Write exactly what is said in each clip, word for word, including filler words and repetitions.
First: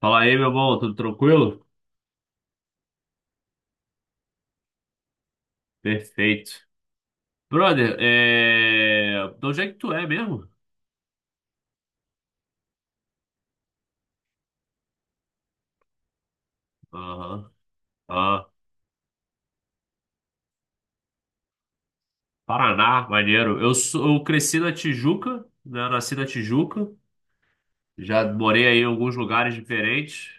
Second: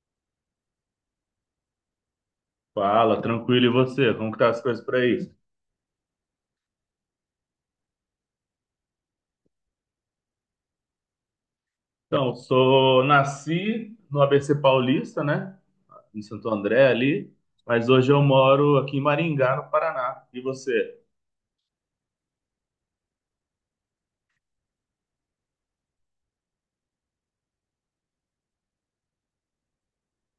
Fala aí, meu bom, tudo tranquilo? Fala, tranquilo, e você? Como que tá as coisas por aí? Perfeito. Brother, é... de onde é que tu é mesmo? Então, sou, nasci no A B C Paulista, né? Em Santo André ali, Aham. mas hoje eu Ah, moro aqui em Maringá, no Paraná. E você? Paraná, maneiro. Eu, sou... eu cresci na Tijuca, né? Nasci na Tijuca. Já morei aí em alguns lugares diferentes,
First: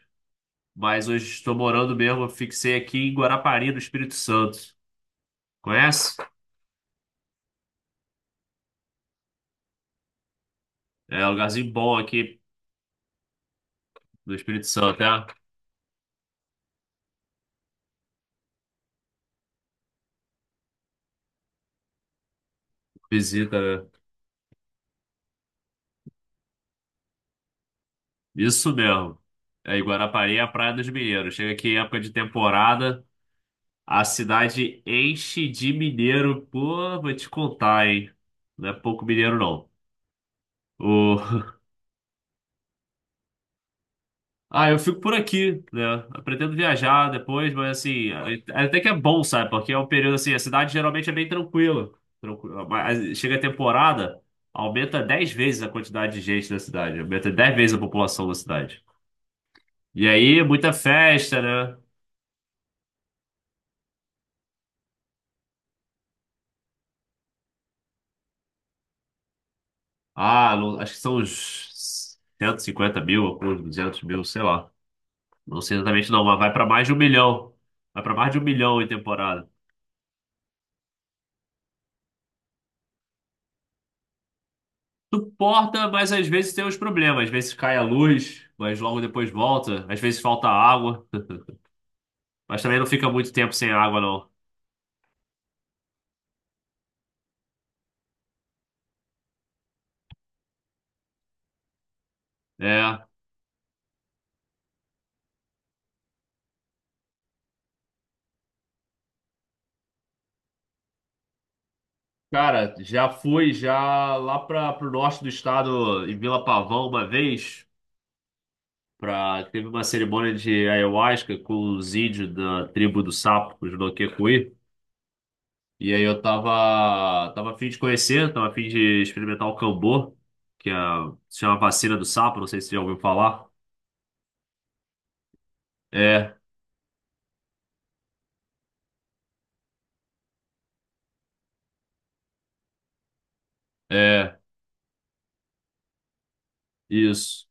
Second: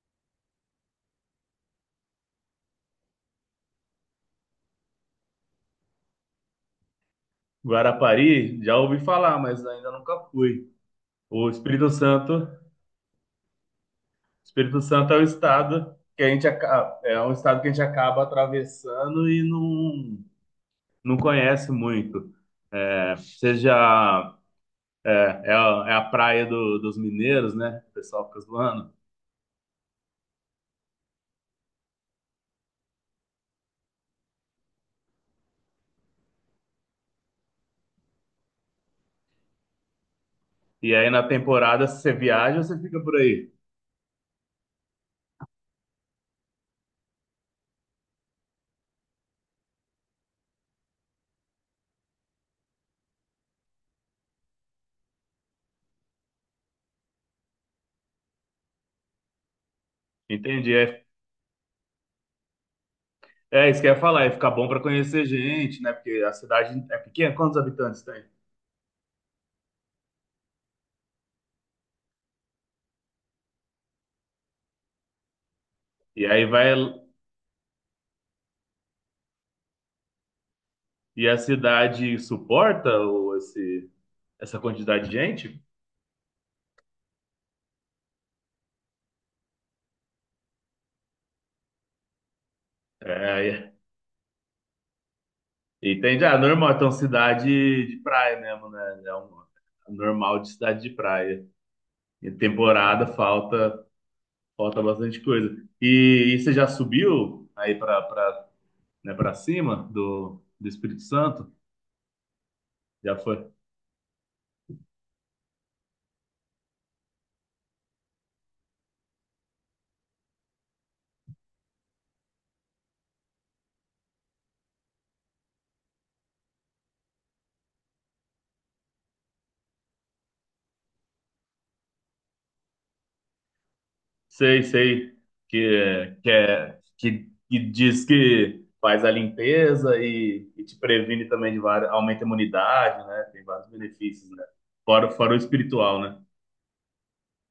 mas hoje estou morando mesmo. Eu fixei aqui em Guarapari, no Espírito Santo. Conhece? Guarapari, já ouvi falar, mas ainda nunca fui. É um O lugarzinho Espírito bom aqui Santo, no Espírito Espírito Santo, Santo é o é? estado que a gente acaba, é um estado que a gente acaba atravessando e não, não conhece muito. É, Visita, né? seja é é a, é a praia do- dos mineiros, né? O pessoal fica Isso zoando. mesmo. É, e Guarapari é a Praia dos Mineiros. Chega aqui em época de temporada. A cidade enche de mineiro. Pô, vou te contar, hein? Não é pouco mineiro, não. E aí O... na temporada, se você viaja, você fica por aí. Ah, eu fico por aqui, né? Eu pretendo viajar depois, mas assim, é, é até que é bom, sabe? Porque é um período assim, a cidade geralmente é bem tranquila. Tranquila. Mas assim, chega a temporada, aumenta dez vezes a quantidade de gente na cidade, aumenta dez vezes a população da cidade. E aí, muita Entendi. É, festa, né? é isso que eu ia falar, é ficar bom para conhecer gente, né? Porque a cidade é pequena, quantos habitantes tem? Ah, não- acho que são uns cento e cinquenta mil, ou uns duzentos mil, sei lá. Não sei exatamente não, E mas aí vai para vai. mais de um milhão. Vai para mais de um milhão em temporada. E a cidade suporta o- esse, essa quantidade de gente? Suporta, mas às vezes tem uns problemas. Às vezes cai a luz, mas logo depois volta. Às vezes falta água, mas também não fica muito tempo sem É, água, não. e- entende? Ah, normal, então cidade de praia mesmo, né? É um normal de cidade de praia. E É. temporada falta, falta bastante coisa. E, e você já subiu aí para para né, para cima do, do Espírito Santo? Cara, já Já foi? fui já lá para o norte do estado, em Vila Pavão, uma vez. Pra, teve uma cerimônia de ayahuasca com os índios da tribo do Sapo, os Noquecuí. E aí eu tava, tava a fim de conhecer, tava a fim de experimentar o Cambô, que é, se chama vacina do sapo, não sei se você já ouviu falar. Sei, sei. Que, que, É, é, que, que diz que faz a limpeza e, e te previne também de várias, aumenta a imunidade, né? Tem vários benefícios, é, né? Fora, fora o espiritual, né? isso.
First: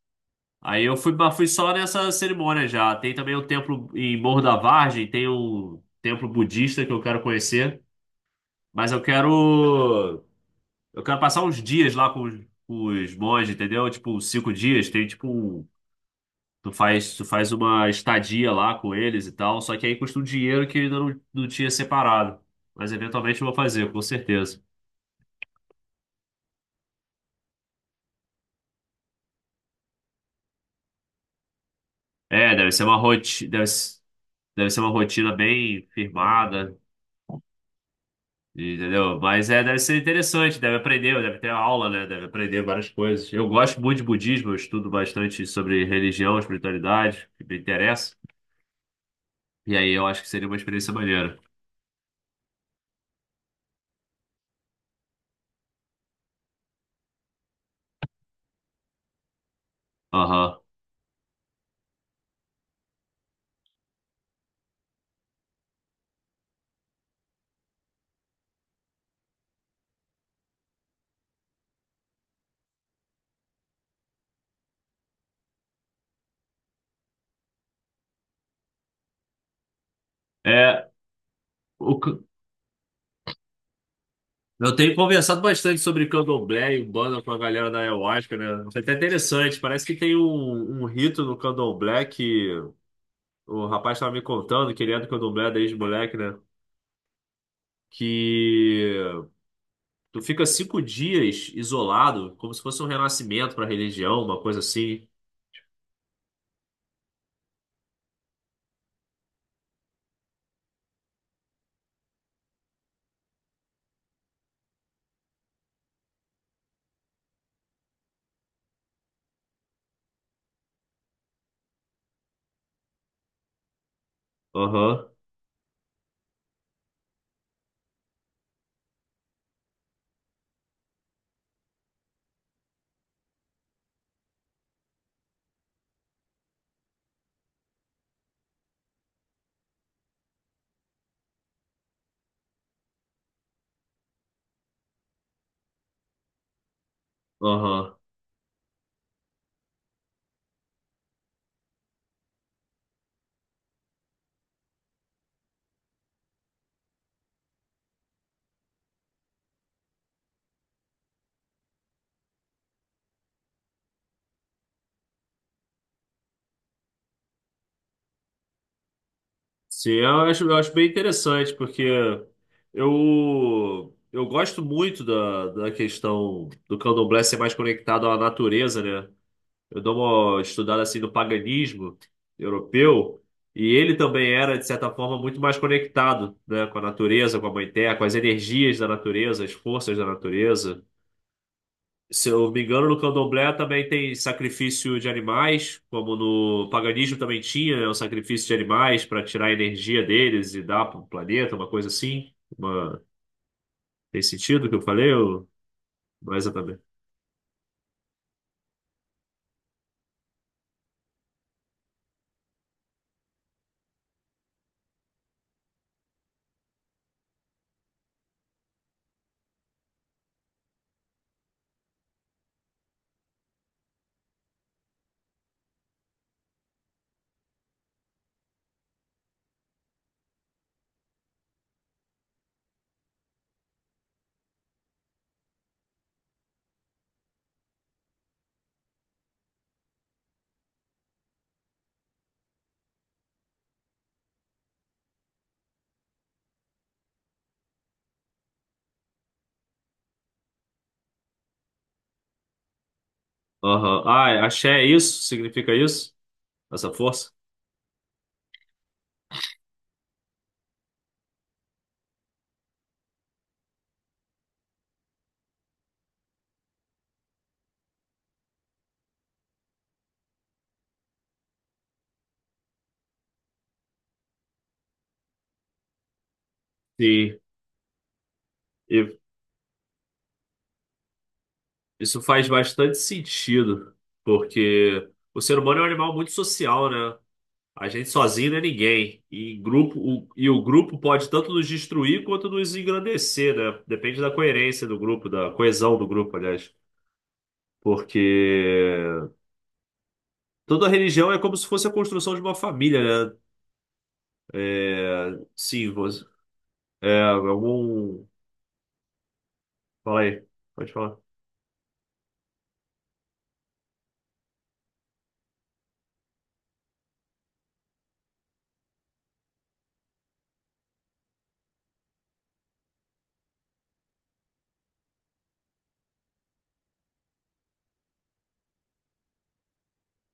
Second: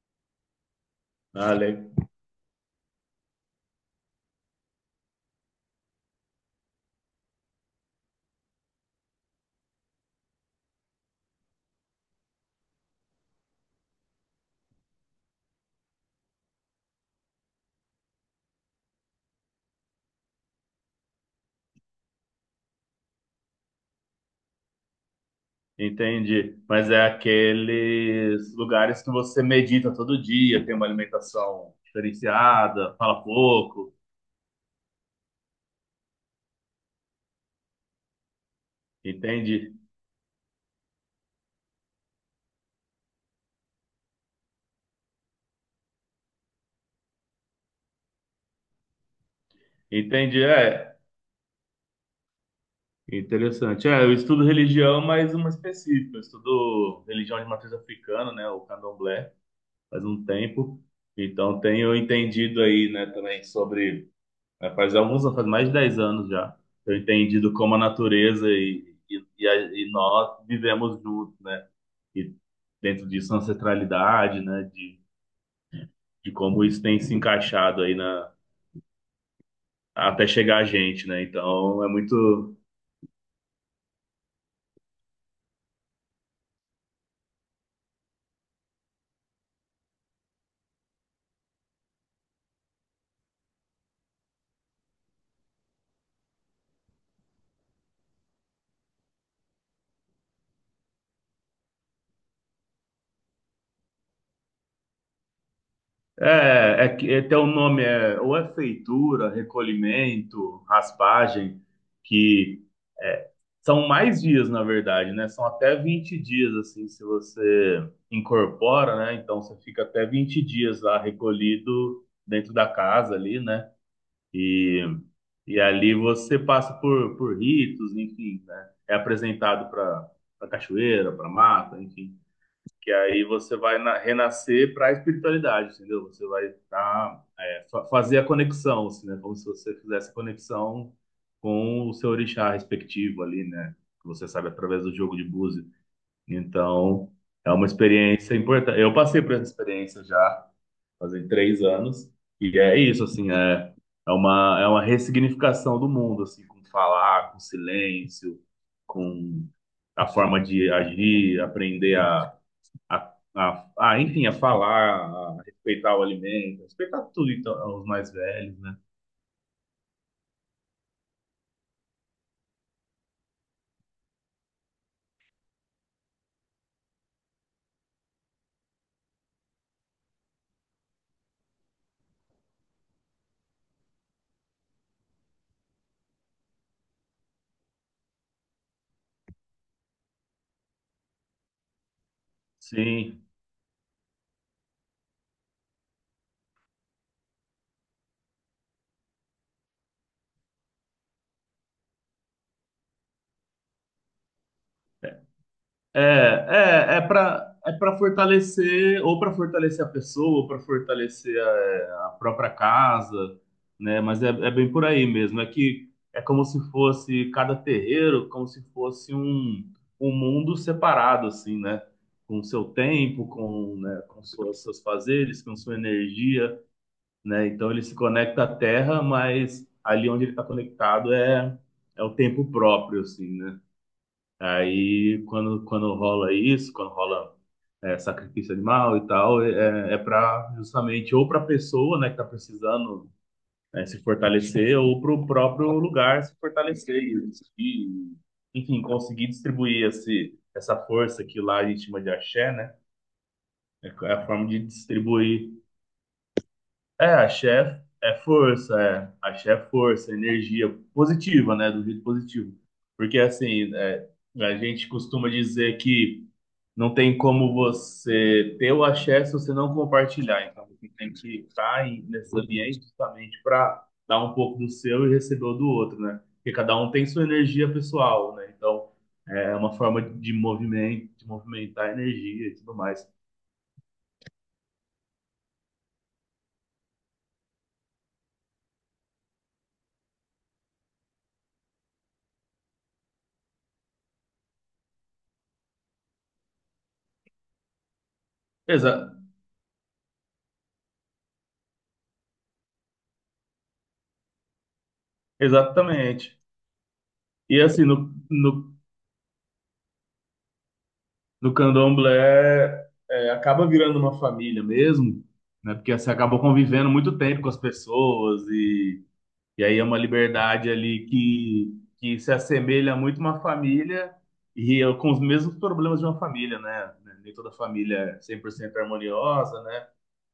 Aí eu fui, mas fui Ah, só le- nessa cerimônia já. Tem também um templo em Morro da Vargem, tem um templo budista que eu quero conhecer, mas eu quero eu quero passar uns dias lá com os, com os monges, entendeu? Tipo, cinco dias, tem tipo um- Tu faz, tu faz uma estadia lá com eles e tal, só que aí custa um dinheiro que eu ainda não, não tinha separado. Mas eventualmente eu vou fazer, com certeza. entendi. Mas é aqueles lugares que você medita todo dia, tem uma alimentação É, deve ser uma diferenciada, fala rotina, deve, pouco. s- deve ser uma rotina bem firmada, entendeu? Mas é, Entendi. deve ser interessante, deve aprender, deve ter aula, né? Deve aprender várias coisas. Eu gosto muito de budismo, eu estudo bastante sobre religião, espiritualidade, que me interessa. E aí eu acho que Entendi, seria uma experiência é. maneira. Interessante. É, eu estudo religião, mas uma específica. Eu estudo religião de matriz africana, né? O candomblé. Faz um Aham. tempo. Então tenho entendido aí, né, também sobre, né, faz alguns faz mais de dez anos já, tenho entendido como a natureza e, e, e, a, e nós vivemos juntos, né? E dentro disso a ancestralidade, né, de, de como isso tem se encaixado aí na até chegar a É, gente, né? Então é o, muito. Eu tenho conversado bastante sobre candomblé e banda com a galera da Ayahuasca, né? Isso é até interessante. Parece que tem um, um rito no candomblé que o rapaz estava me contando, que ele é do candomblé desde moleque, né? Que tu fica cinco dias isolado, como se fosse um renascimento para a religião, uma coisa assim. É, é que é, tem um nome, é, ou é feitura, recolhimento, raspagem, que é, são mais dias, na verdade, né? São até vinte dias, assim, se você incorpora, né? Então você fica até vinte dias lá recolhido dentro da casa ali, né? E, Aham, e ali você passa por, por ritos, enfim, né? É apresentado para a cachoeira, para mata, enfim. Que aí você vai na- renascer para a espiritualidade, entendeu? Você vai tá, é, fa- fazer a conexão, assim, né? Como se você fizesse a conexão com o seu orixá respectivo ali, né? Que você sabe através do jogo de búzios. Então, é uma aham. experiência importante. Eu passei por essa experiência já, fazem três anos, e é isso, assim, é, é uma, é uma ressignificação do mundo, assim, com falar, com silêncio, com a forma de agir, aprender a a, a, a, enfim, a falar, a respeitar o alimento, a respeitar tudo, então, os mais velhos, né? Sim, eu acho, eu acho bem interessante, porque eu, eu gosto muito da, da questão do candomblé ser mais conectado à natureza, né? Eu dou uma estudada assim no paganismo europeu e ele também era, de certa forma, muito mais conectado, né, com a natureza, com a mãe terra, com as energias da natureza, as forças da natureza. Se eu me engano, no Sim. Candomblé também tem sacrifício de animais, como no paganismo também tinha, né, o sacrifício de animais para tirar a energia deles e dar para o planeta, uma coisa assim. Uma... Tem sentido o que eu falei? Ou... É, Não é exatamente. é, é para é para fortalecer, ou para fortalecer a pessoa, ou para fortalecer a, a própria casa, né? Mas é, é bem por aí mesmo. É que é como se fosse cada terreiro, como se fosse um, um mundo separado, assim, né? Com o seu tempo, com, né, com suas, seus fazeres, com sua energia, né? Então ele se conecta à Terra, mas ali onde ele está conectado é, é o tempo próprio, assim, né? Aí quando, quando rola isso, quando rola é, sacrifício animal e tal, é, é para justamente ou para a pessoa, né, que está precisando né, se fortalecer, ou para o próprio lugar se fortalecer e, e, enfim, conseguir distribuir esse, essa força que lá a gente chama de axé, né? É Aham. é a Ah, forma de axé é isso? distribuir. Significa isso? Essa É, força? axé é força, é. Axé é força, energia positiva, né? Do jeito positivo. Porque, assim, é, a gente costuma dizer que não tem como você ter o axé se você não compartilhar. Então, você tem que estar em- nesses ambientes justamente para dar um pouco do seu e receber o do outro, né? Porque cada um tem sua Sim. energia pessoal, né? Então, E é uma forma de movimento, de movimentar a Isso faz energia e tudo bastante mais. sentido, porque o ser humano é um animal muito social, né? A gente sozinho não é ninguém. E grupo, o, e o grupo pode tanto nos destruir quanto nos engrandecer, né? Depende da coerência do grupo, da coesão do grupo, aliás. Exa Porque toda religião é como se fosse a construção de uma família, né? É, sim, você, exatamente. é E assim, no, algum. no Fala aí, pode falar. no candomblé é, acaba virando uma família mesmo, né? Porque você acaba convivendo muito tempo com as pessoas e, e, aí é uma liberdade ali que, que se assemelha muito a uma família e é com os mesmos problemas de uma família, né? Nem toda família é cem por cento harmoniosa, né?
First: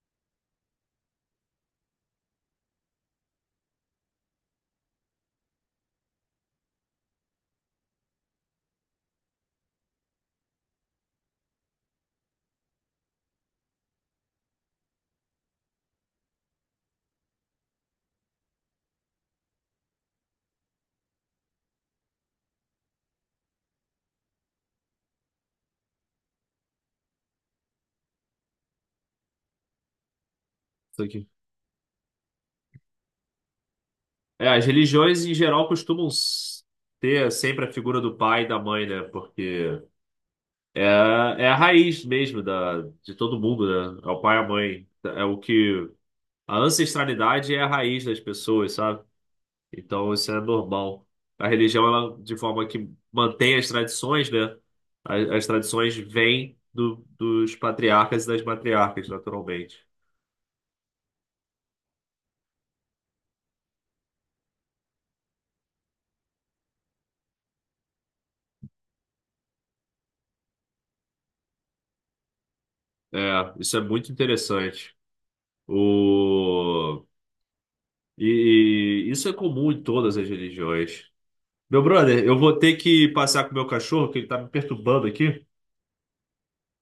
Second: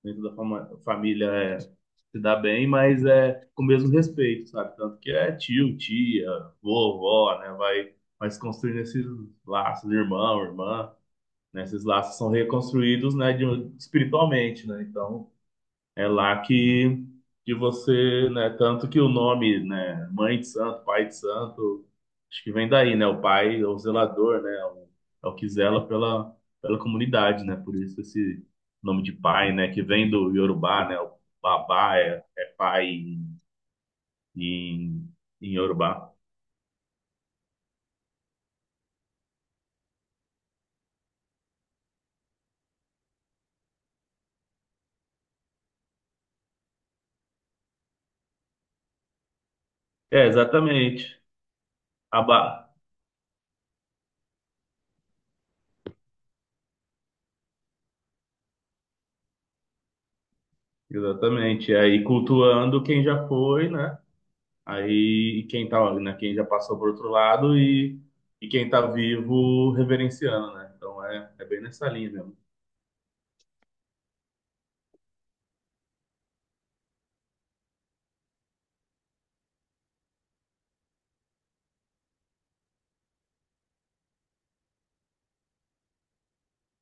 Nem toda fama- família é, se dá bem, mas é com o mesmo respeito, sabe? Tanto que é tio, tia, vovó, né? Vai, vai se construindo esses laços, irmão, irmã, né? Esses laços são reconstruídos, né, de, um- espiritualmente, né? Então, é lá que, que você, né, tanto que o nome, né, Mãe de Santo, Pai de Santo, acho que vem daí, né? O pai, é o zelador, né? É o, é o que zela pela, pela comunidade, né? Por isso esse nome de pai, né? Que vem do Yorubá, né? O babá é, é pai em, É, as em, religiões em em geral costumam Yorubá. s- ter sempre a figura do pai e da mãe, né? Porque é, é a raiz mesmo da, de todo mundo, né? É o pai e a mãe. É o que. A ancestralidade é a raiz das pessoas, sabe? Então É, isso é normal. exatamente. A religião, ela, de forma Abá. que mantém as tradições, né? As, as tradições vêm do, dos patriarcas e das matriarcas, naturalmente. Exatamente. E aí cultuando quem já foi, né? Aí e quem tá, né, quem já passou por outro lado e, e quem tá vivo reverenciando, né? Então é, é bem nessa linha mesmo. É, isso é muito interessante. O. E isso é comum em todas as religiões. Meu brother, eu vou ter que passear com o meu cachorro, que ele tá me perturbando aqui.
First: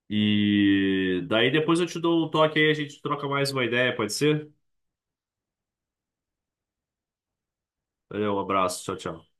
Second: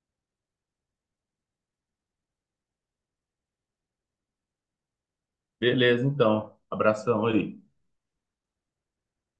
E daí depois eu te dou um toque aí, a gente troca mais uma ideia, pode ser? Beleza, então. Abração aí. Valeu, um abraço, tchau, tchau.